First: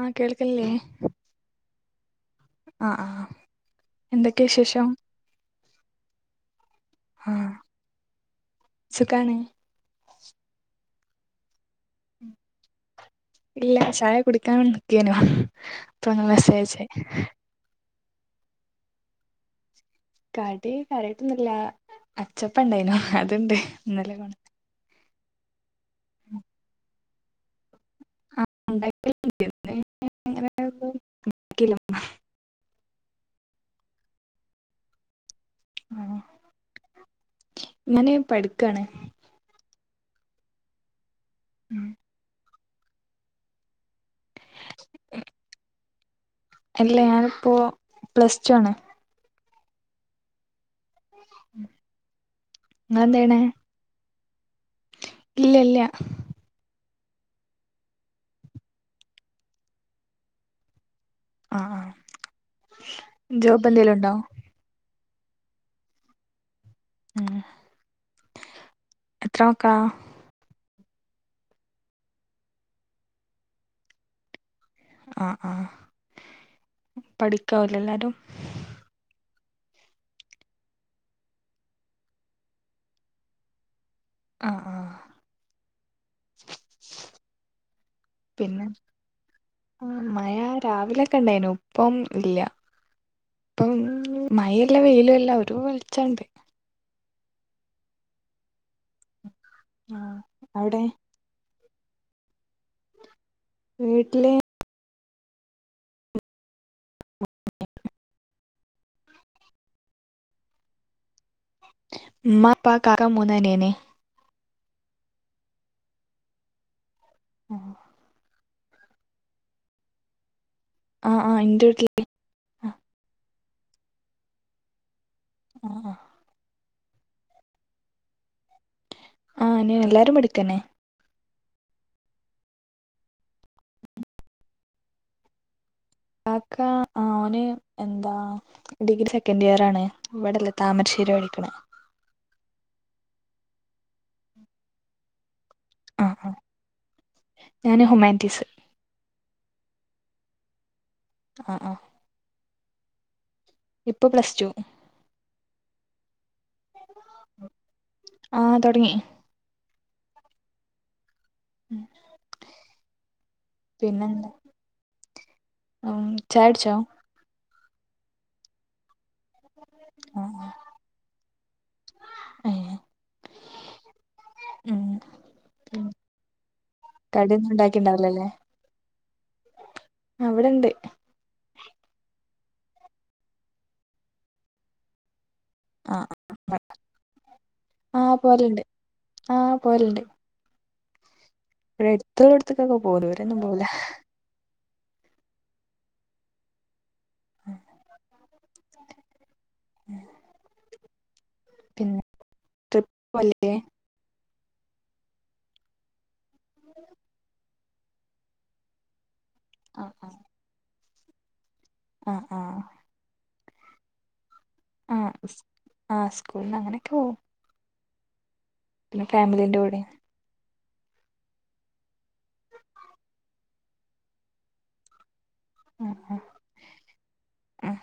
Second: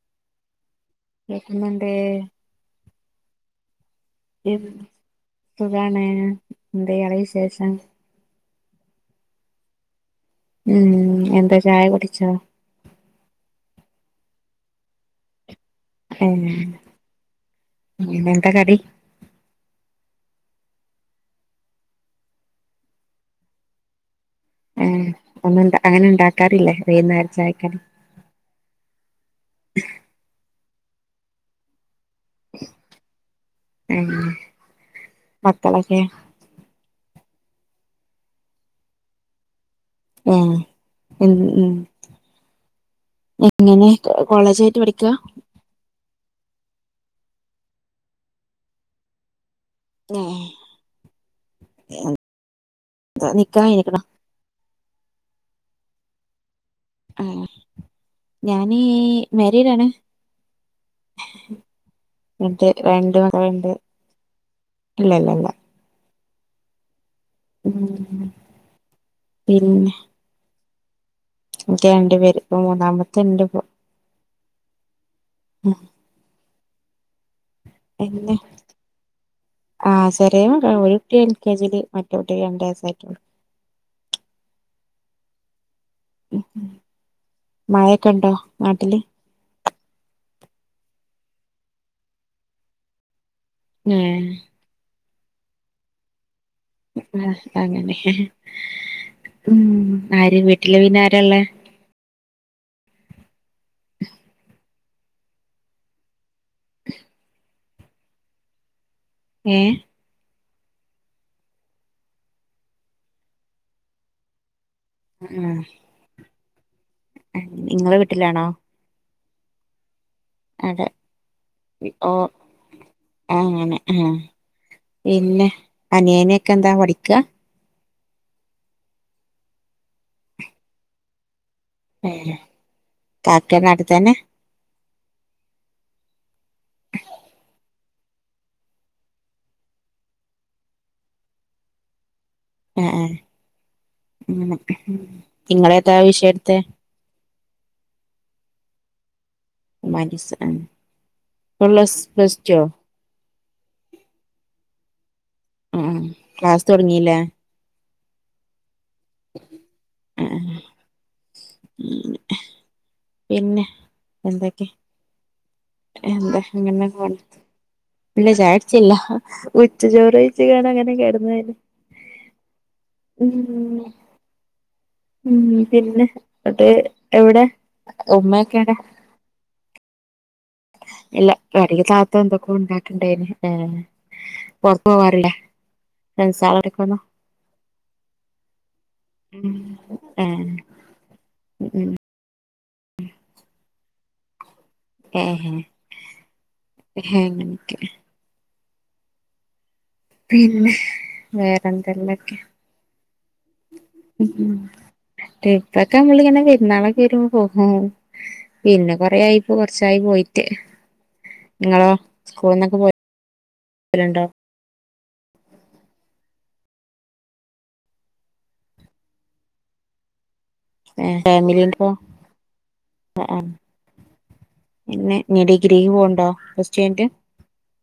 ആഹ കേൾക്കില്ലേ. പേ. ആ ആ. ഇഫ് സുഖാണ് എന്തയിയാളെ ആഹ് വിശേഷം? സുഖാണ്. ഉം എന്താ ചായ കുടിച്ചോ. ഇല്ല ചായ കുടിക്കാൻ വേണ്ടി നികയിന്നു ഉം അപ്പള നിങ്ങൾ മെസ്സേജ് അയച്ച്. ഉം എന്താ കറി. കടി കാര്യയ്ട്ടൊന്നില്ല അച്ചപ്പം ഇണ്ടായിനു അതുണ്ട് ഇന്നല്ലകൊണ്ട ഏ ഒന്നും അങ്ങനെ ഉണ്ടാക്കാറില്ലേ വൈകുന്നേരചായക്കക്ക്‌. ആ ഉം ഉണ്ടാക്കൽ ഉണ്ട് ഉം ആ ക്കിലും. ഉം മത്തളങ്ങെ. ഇങ്ങനെ പഠിക്കാണ്. ആഹ ഏ മ്മ് മ്മ് ഉ എങ്ങനെ. കോളേജ് ആയിട്ട് പഠികാ. അല്ല ഞാനിപ്പോ പ്ലസ്ടു ആണ്. ഏഹ് എൻ ഇങ്ങളെന്താ ചെയ്യണേ നിക്കാ എനിക്ക്ണ്. ഇല്ല ഇല്ല. ആഹ ഞാനി മേരീഡാണ്. ഹെ ആഹ് ആഹ് എണ്ട് ജോബ് രണ്ട്ണ്ട്. എന്തേലും ഉണ്ടോ ഇല്ല ഇല്ല ഇല്ല. ഉം എത്ര മക്കളാ പിന്നെ. എനിക്ക് രണ്ടു പേര് ഇപ്പ മൂന്നാമത്ത് ഇണ്ട് ഇപ്പോ. ആഹ ആഹ പഠിക്കാവും അല്ലെ എല്ലാരും. ആ ശെരെ മകൾ ഒരു കുട്ടി എൽ കെ ജിയില് മറ്റേ കുട്ടി രണ്ട് വയസ്സായിട്ടുള്ളൂ. ആ ആ. ഉം ഉം മഴയൊക്കെ ഉണ്ടോ പിന്നെ നാട്ടില്. രാവിലെൊക്കെ ഉണ്ടായ്ൻ ഇപ്പം ഇല്ല ഇപ്പം ഏഹ് മഴയില്ല വെയിലുംയില്ല. അല്ല ഒരു വെളിച്ചണ്ട്. ആഹ അങ്ങനെ ഹെഹെ ഉം ആഹ് ആര് അവിടെ വീട്ടില് പിന്ന ആരയുള്ളെ? വീട്ടിൽ. ഏ. ഇമ്മഇപ്പകാക്ക മൂന്ന് അനിയൻ. ഉം ഉം. ആഹ് നിങ്ങളെ വീട്ടിലാണോ അത ആഹ് ഇന്റെ വീട്ടില് ഓ ആങ്ങനെ ആഹ പിന്നെ ആഹ് അനേനൊക്കെ എന്താ പഠിക്ക ആഹ് അനീൻ എല്ലാരും പഠിക്കനെ കാക്കനാടുത്തന്നെ കാക്ക ആ അവന് എന്താ ഡിഗ്രി സെക്കൻഡ് ഇയർ ആണ് ഇവിടെല്ലേ താമരശ്ശേരി പഠിക്കണ ആ നിങ്ങളെ ത ആഹ് വിഷയം ആഹ് എടുത്തെ ഞാന് ഹുമാന്റ്റീസ് ഹുമാനിറ്റീസ്ആ ആഹ് ആഹ് പ്ലസ് പ്ലസ് ടുവോ ഇപ്പൊ പ്ലസ് ടു ആ ക്ലാസ് തുടങ്ങില്ലേ ആഹ് തുടങ്ങി ഉഹ ഉം പിന്നെ എന്തൊക്കെ ഉം എന്താ ചായുടിച്ചോ അങ്ങന പോണ് ഇല്ല ചായ കുടിച്ചില്ല ഉച്ച ചോറ കഴിച്ച ആഹ് ഞാൻ ആഹ് അങ്ങനെ കടന്നന് ഏഹ് ഉം ഉം ഉ പിന്നെ അ് എവിടെ കടിയൊന്നും ഉണ്ടാക്കിണ്ടാവില്ലല്ലേ ഉമ്മൊക്കെ വിടെ അവിടെണ്ട് അവിടെ താത്ത എന്തൊക്കെ ഉണ്ടാക്കണ്ടായിന് പുറത്ത പോവാറില്ല ആഹ് ആഹ് സംസറടക്കന്നോ [inaudible] ആഹ് പോലുണ്ട് ആഹ് പോലുണ്ട് ഏഹ് ഉം ഇവിടെ എടുത്തള്ള എടുത്തക്കെ പോകുന്നു ദൂരൊന്നും പോവൂല ആഹ ഹ നനക്ക് പിന്നെ വേറെന്തെല്ലൊക്കെ പോലേ [inaudible] ഉം ഇപ്പൊക്കെ നമ്മളിങ്ങനെ പെരുന്നാളൊക്കെ വരുമ്പോ പോവും ആ പിന്നെ കൊറ ആയിപ്പോ ആഹ് കൊറച്ചായി ആഹ് പോയിട്ടേ നിങ്ങളോ ആഹ് സ്കൂളിൽ ആഹ് നിന്നൊക്കെ പോയിണ്ടോ ആഹ ആഹ് സ്കൂള അങ്ങനെയൊക്കെ പോവും പിന്നെഫാമിലിന്റെ കൂടെ ഫാമിലി ആ ആപിന്നെ ഇനിഡിഗ്രിക്ക് ആഹ് ആഹ് പോണ്ടോ ഫസ ചെയ് ആഹ്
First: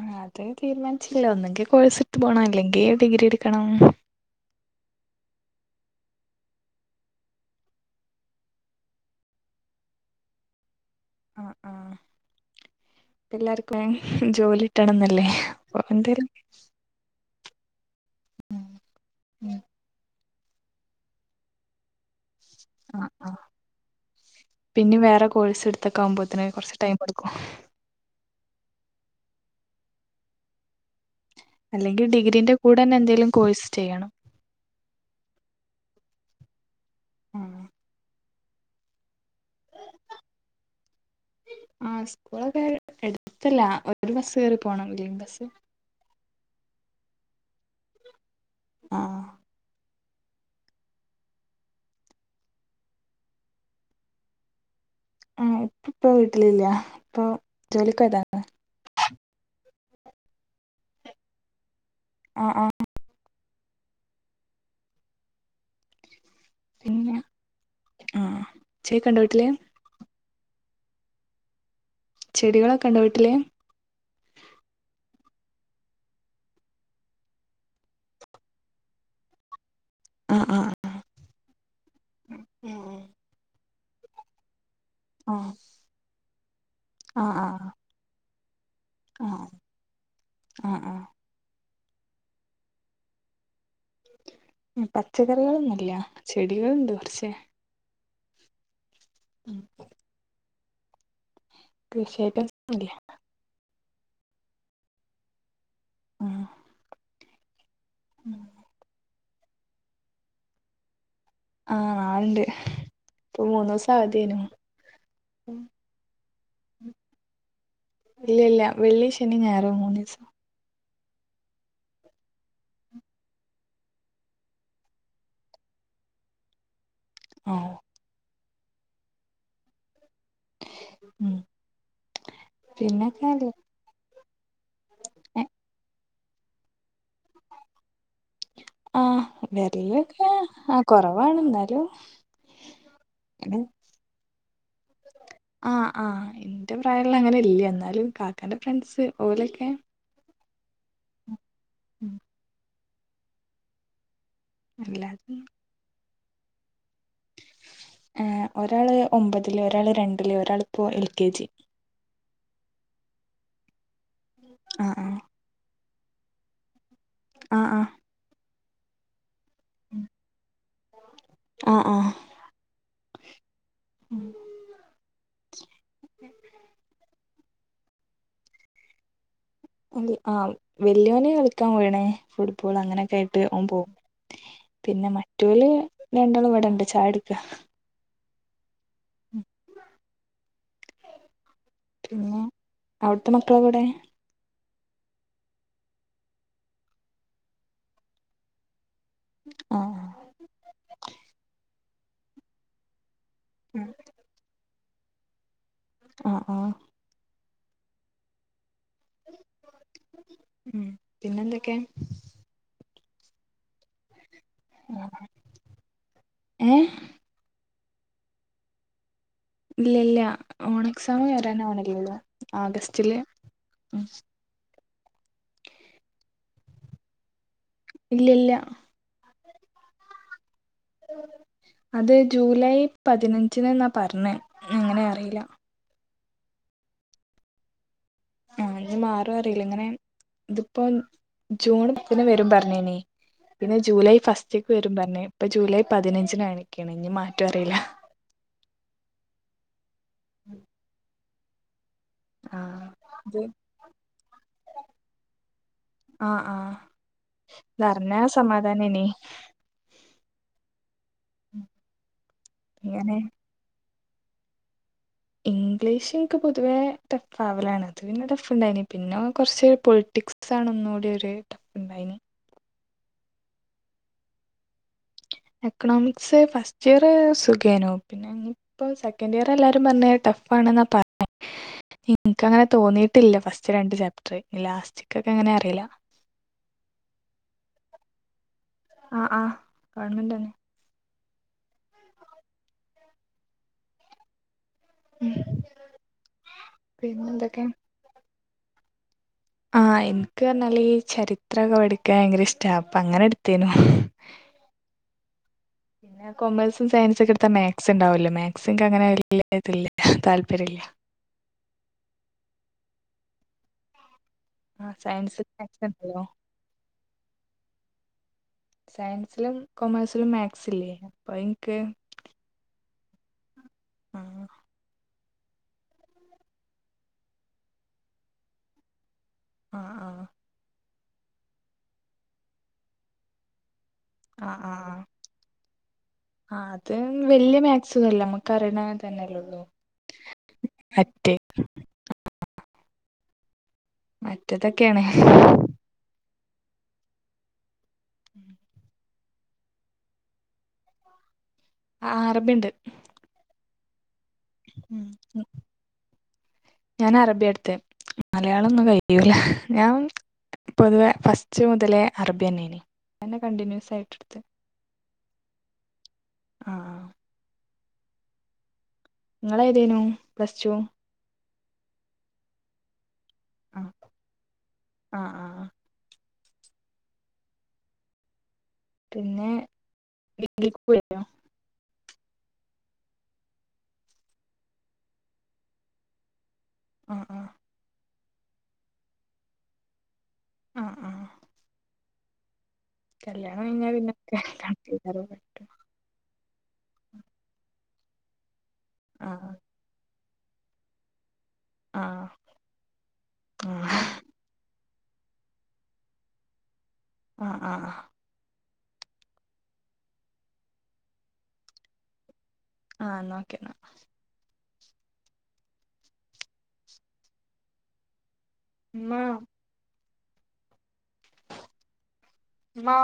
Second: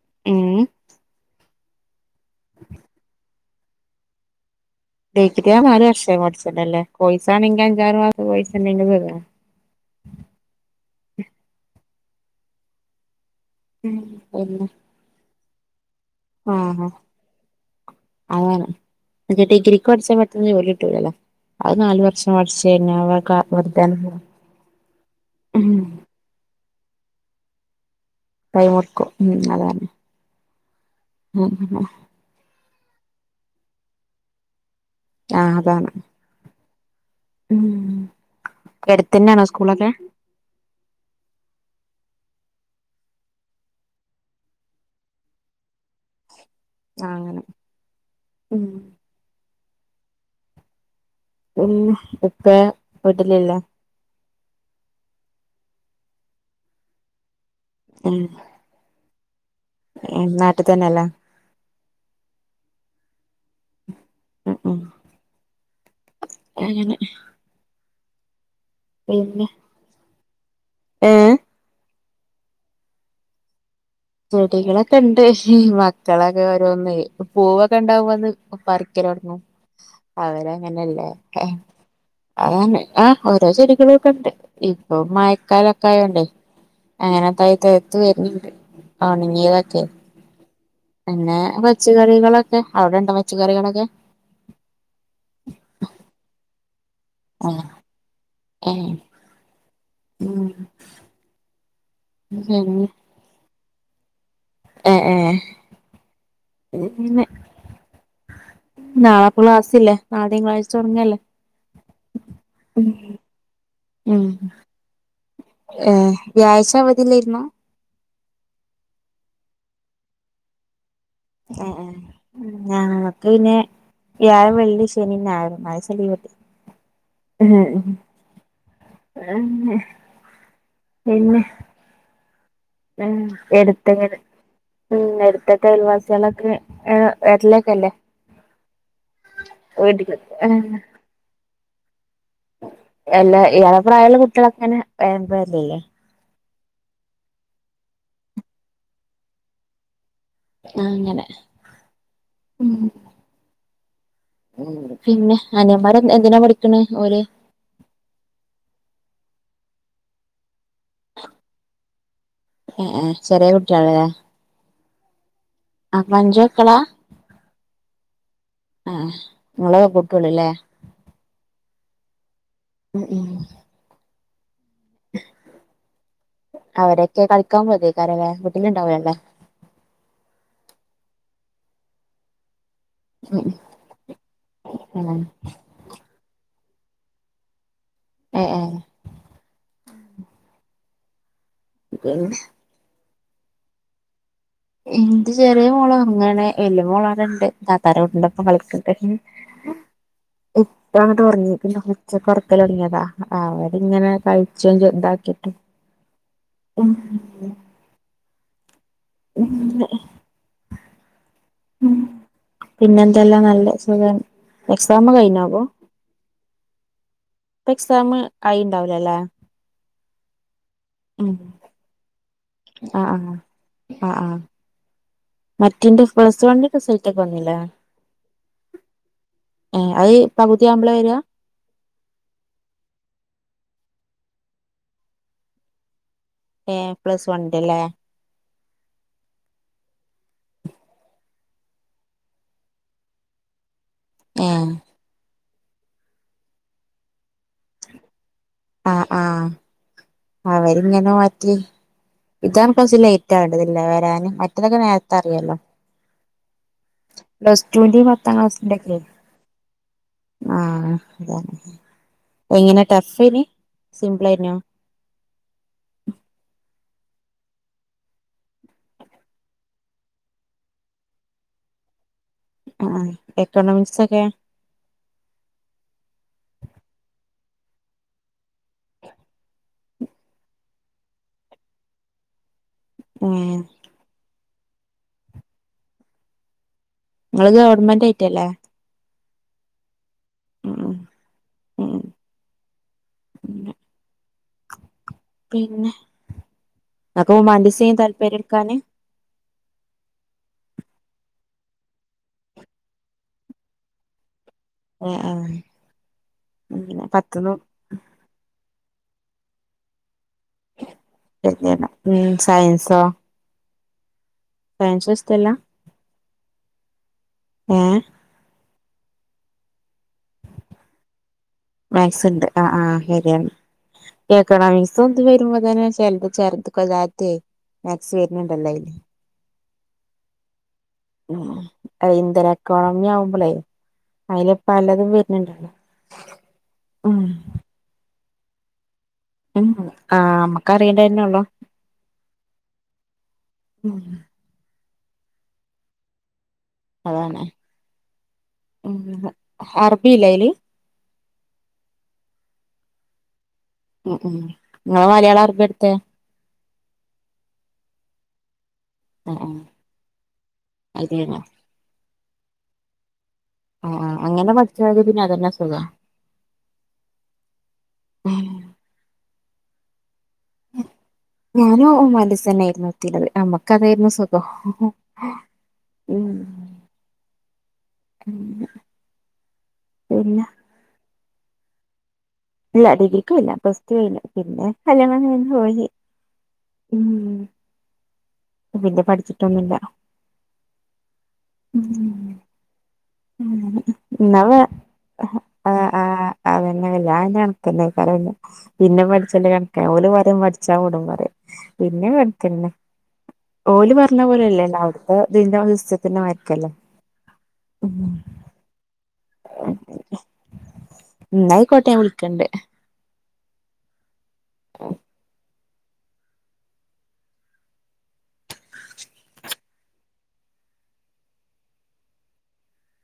ആ അത് ഉം തീരുമാനിച്ചില്ലോ ഒന്നെങ്കി കോഴ്സ് ഇട്ട് പോണം അല്ലെങ്കി ഡിഗ്രി എടുക്കണം ഡിഗ്രി ആണെങ്കിനാലുവർഷം അല്ലേ പഠിച്ചിട്ടില്ല ഡേ അർക്ഷം കുടിച്ചിട്ടല്ലേ പയിസാണെങ്കിൽ അഞ്ചാറ് മാസം പയിസണ്ടെങ്കിൽ തര എല്ലർക്കും പിന്നെ ജോലി കിട്ടണംന്നല്ലേ അപ്പൊ എന്തേലും ഉം അതാണ് എ ഡിഗ്രിക്ക് പഠിച്ചാ പെട്ടെന്ന് ജോലി കിട്ടൂലല്ലോ അത് നാല് വർഷം പഠിച്ച് കഴിഞ്ഞാ ആ വെക ആ വെറുതെയാണ് പോവാ പിന്നെ വേറെ കോഴ്സ് ഉം എടുത്തൊക്കെ ആവുമ്പോത്തനെ കൊറച്ച് ടൈം എടുക്കും ടൈമെടുക്കും ഉം അതാണ് ഉം അല്ലെങ്കിൽ ഡിഗ്രീന്റെ കൂടെന്നെ എന്തെങ്കലും കോഴ്സ് ചെയ്യണം ആഹ് അതാണ് ഉം ഉ അടുത്തന്നെയാണോ സ്കൂളൊക്കെ ഇവിടെഎടുത്തല്ല ഒരു ബസ് കേയറി പോണം ലൈൻബസ് ആ അങ്ങനെ ഉം ആ ഉം ഇപ്പ വീട്ടലില്ല ഏഹ് ഇപ്പ ഇപ്പ വീട്ടിലില്ല്യ ഇപ്പൊ ജോലിക്കോയതാണ് ഏഹ് നാട്ട് തന്നെല്ലേ ആഹ് ആഹ് അ ഉം അങ്ങനെ പിന്നെ ആഹ് ചേക്കണ്ടോ വീട്ടില് പിന്നെ ഏഹ് ചെടികളൊക്കെ ഉണ്ടോ വീട്ടില് ചെടികളൊക്കെ ഉണ്ട് മക്കളൊക്കെ ഓരോന്നെയ് പൂവൊക്കെ ഉണ്ടാവുമ്പൊന്ന് പറിക്ക ലൊടങ്ങും ആഹ് ആഹ് അവരങ്ങനെല്ലേ അത് തന്നെ ഉം ആഹ് ഓരോ ചെടികളു ഒക്കെ ഇണ്ട് ഇപ്പൊ ആഹ് മയക്കാലൊക്കെ ആയോണ്ടേ അങ്ങനെ ആഹ് തൈ ആഹ് തഴ്ത്ത് വര്ന്ണ്ട് ആഹ് ഒണങ്ങീതെക്കെ ആഹ് ആഹ് പിന്നെ വെ ച്ച് കറികളൊക്കെ അവടെ ഇണ്ടോ വച്ചുകറികളൊക്കെ പച്ചക്കറികളൊന്നുല്ല്യ ചെടികള്ണ്ട് കൊ ആഹ് ഏഹ് ഉം കൃഷിയായിട്ടൊന്നുല്ല്യ. ഏഹ് ഏഹ് ആഹ് ഇന്ന് നാ ക്ലാസ്സില്ലേ നാളെ തിങ്കളാഴ്ച തൊടങ്ങല്ലേ ആഹ് നാളണ്ട് ഇപ്പൊ മൂന്നൂസം അവധിയേനു. ഏയ് വ്യാഴ്ച്ച അവധില്ലായിരുന്നോ ഇല്ല ഇല്ല വെള്ളി ശനി ഞായറും മൂന്ന് ദിവസം ആഹ്‌ ആഹ് എന്നാ മറ്റേയിനെ വ്യാഴം, വെള്ളി, ശനി, ഞായർ നാലു ദിവസം ലീവുണ്ട് ആഹ് ഉം [unintelligible] ഉം പിന്നെ ഉം പിന്നൊക്കെ അല്ലേ എടുത്തങ്ങട് ഉം എടുത്തിട്ടയൽ വാ- [unintelligible] ആ വരലൊക്കെ ആ കുറവാണ് എന്നാലും എല്ലാ അങ്ങനെ ഇയാള പ്രായമുള്ള കുട്ടികളക്കങ്ങനെ ആഹ് ആഹ് എന്റെ പ്രായമുള്ള അങ്ങനെ ഇല്ലേ എന്നാലും കാക്കാന്റെ ഫ്രണ്ട്സ് ഓലൊക്കെ ആ അങ്ങനെ ഉം ഉം ഉംപിന്നെ അനയന്മാര് എന്തിനാ പഠിക്കണെ ആ ഒരാള് ഒമ്പതില് ഒരാള് രണ്ടില് ഒരാള് ഇപ്പോ എൽ കെ ജി ആഹ് ആഹ് ചെറിയ കുട്ടിയാളാ ആഹ് ആഹ് ആ അഞ്ച് മക്കളാ ആ ആ ആ നിങ്ങള് പെക്കോളുല്ലേ ആ ആ ഉം ഉം അവരൊക്കെ കളിക്കാൻ പോയതിക്കാരല്ല വീട്ടില ഉണ്ടാവല്ലോ ആ വല്യയോനെ കളിക്കാൻ പോയിണേ ഇപ്പോൾ അങ്ങനെയൊക്കെ ആയിട്ട് ഉം ഓൻ പോം പിന്നെ ഉം മറ്റോല് രണ്ടോളും ഇവിടെണ്ട് [unintelligible] ചായെടിക്ക ഉം ഉം ഇക് പിന്നെ അവിടുത്തെ മക്കളെവിടെ എന്റെ ചെറിയ മോള അങ്ങനെ വലിയ മോളവിടെണ്ട് താത്താരോ കുട്ടികളൊപ്പം കളിക്ക്‌ ഇപ്പഴ് ആഹ് ഇപ്പ അങ്ങട്ട് ഉറങ്ങി പിന്ന ഉച്ചക്ക് ഉറക്കൽ തുടങ്ങിയതാ ആഹ് അവരിങ്ങനെ കഴിച്ചോ ചോ ഇതാക്കിട്ട് ആഹ് ആഹ് ഉം ഉം പിന്നെന്തൊക്കെയാ പിന്നെന്തല്ലാം നല്ല സുഖാ എക്സാം കഴിഞാവോ ഏഹ് ഇപ്പൊ എക്സാം ആയി ഉണ്ടാവ് ലല്ലാ ഇല്ല ഇല്ല ഓൺ എക്സാമ് വരാന് ആവുണല്ലേ ഒള്ളൂ ആഹ് ആഗസ്റ്റില് ആഹ് ഉം ആഹ് ആഹ് മറ്റിന്റെ പ്ലസ് വണ്ണിന്റെ റിസൾറ്റ് ഒക്കെ വന്നില്ല ഇല്ല ഇല്ല ഏ അത് പകുതിയാവുമ്പള വരിആ അത് ജൂലൈ പതിനഞ്ചിന് എന്നാ പറഞ്ഞേ എങ്ങനാ അറിയില്ല ഏ പ്ലസ് വൺന്റെ അല്ലേ ആ ഇനി മാറും ജൂണ്ത്തിന് വരും പറഞ്ഞേനേ പിന്നെ ജൂലൈ ഏഹ് ഫസ്റ്റേക്ക് വരും പറഞ്ഞ് ഇപ്പൊ ജൂലൈ പതിനഞ്ചിന എണിക്കണി ഇനി മാറ്റം അറിയില്ല ആ ആ അവരിങ്ങനെ മാറ്റി ആ ഇതാണ് ഇപ്പ ചി ലേറ്റ് ഇത് ആടുവല്ലേ വരാന് മറ്റതൊക്കെ നേരത്തെ അറിയുവല്ലോ ആ ആ പ്ലസ്ടുന്റെ ഇതറിഞ്ഞാ പത്താം ക്ലാസ്സിന്റെക്കെ സമാധാനേനി ആ അത എങ്ങനെ ഇങ്ങനെ ടഫേന് സിപിളഅയ്നോ ഇംഗ്ലീഷ് ഇന്ക്ക് പൊതുവേ ടഫ് ആവലാണ് അത് പിന്നെ ടഫ് ഉണ്ടായിന് പിന്നെ കുറച്ച് പൊളിറ്റിക്സ് ആണ് ഒന്നൂടി ഒരു ടഫ്ഉണ്ടായിനി ആ എക്കോണമിക്സ് ഒക്കെ എക്കണോമിക്സ് ഫസ്റ്റ് ഇയർ സുഖേനോ പിന്നെ ഇപ്പോ സെക്കൻഡ് ഇയർ എല്ലാവരും പറഞ്ഞ് ടഫ ണെന്ന പറഞ്ഞെ ഇന്ക്ക് അങ്ങനെ തോന്നിയിട്ടില്ല ഏഹ് ഫസ്റ്റ് രണ്ട് ചാപ്റ്റർ ലാസ്റ്റക്കൊക്കെ അങ്ങനെ അറിയില്ല നിങ്ങള് ഗവൺമെന്റ് ആയിട്ടല്ലേ ആ ആ ഗവൺമെന്റ് തന്നെ ഉം ഉം ഉം. പിന്നെ പിന്നെ നക് ഹ്യുമാനിറ്റീസ താല്പര്യം എടുക്കാന് ആഹ എനിക്ക് പറഞ്ഞാല് ഈ ചരിത്രമൊക്കെ പഠിക്കാൻ ഭയങ്കര ഇഷ്ടാ അപ്പൊ അങ്ങനെ എടുത്തേനു ആ ആ പിന്നെ കൊമേഴ്സും സയൻസ ഒക്കെ എടുത്താ മാത്സ് ഉണ്ടാവല്ലോ മാത്സ എന്ക്ക് അങ്ങനെ വല്യ ഇതില്ല താല് [unintelligible] ഉം സയൻസോ ആ സയൻസും സയൻസ് ഇഷ്ടല്ല മാത്സ് ഒണ്ടല്ലോ ഏഹ് സയൻസിലും കൊമേഴ്സിലും മാത്സ് ഇല്ലേ അപ്പൊ എന്ക്ക് [unintelligible] എക്കണാമിക്സും ത് വരുമ്പോ തന്നെ ചിലത് [unintelligible] ആ ആ ഉം ഇന്ധന എക്കോണമി ആവുമ്പോളെ ആ അതില് ആ ആ പല്ലതും വരുന്നുണ്ടല്ലോ ആ അത് ഉം വല്യ മാകസുല്ല നമ്മുക്ക അറിയണ തന്നെല്ലേള്ളൂ ഉം ആ അമ്മക്ക് മറ്റേ അറിയണന്നെള്ളോ മറ്റേതൊക്കെയാണ് അതാണ് ഇഹ് അറബില്ല അയില് ആ അറബി ഇണ്ട് ഉം ഉം നിങ്ങള് മലയാള അറിബി എടുത്തേ ഞാൻ അറബിയാട്ത്തെ മല യാളൊന്നും കഴിയൂല ആഹ് ആഹ് ഞാൻ പൊതുവെ അതെയോ ഫസ്റ്റ് മുതലേ അറബിന്നേനി ആ ആ അങ്ങനെ പഠിചാല് പിന്നെ അതന്നെ സുഖം ആ നിങ്ങള് ഏതേനു പ്ലസ് ടു ഞാനോ ഹുമാറ്റീൻ സ് ആയിരുന്നു എടുത്തിരുന്നത് നമ്മക്ക് ആ അതെര്ന്നു സുഖം ഹു ആ ആ മ് പിന്നെ പിന്നെ [unintelligible] ഇല്ല ഡിഗ്രിക്കോയില്ല പ്ലസ്ടു കഴിഞ്ഞ് പിന്നെ കല്ല്യാണം കഴിഞ്ഞ് പോയി ആ ഉം ആ പിന്നെ പഠിച്ചിട്ടൊന്നുല്ല ആ ആ കല്യാണം കഴിഞ്ഞ പിന്നെക്കെ വേ കണക്കെക്കാരെ ആ [unintelligible] സാരല്ല പിന്നെ പഠിച്ചല് കണക്ക ഓല് പറിം പഠിച്ചാ വിടും പറയും ആ പിന്നെ കണ്ക്കെന്നെ ആ ഓല് പറഞ്ഞ പോലെല്ലേ ണ്ടാവു അയ് ഇതിന്റെ [unintelligible] മാര്ക്കല്ലേ ആ ആ ആ എന്നായിക്കോട്ടെ വിളിക്കണ്ട് ആ ഇന്ന ഓക്കെ ആ ഇമ്മാ ഇമ്മാ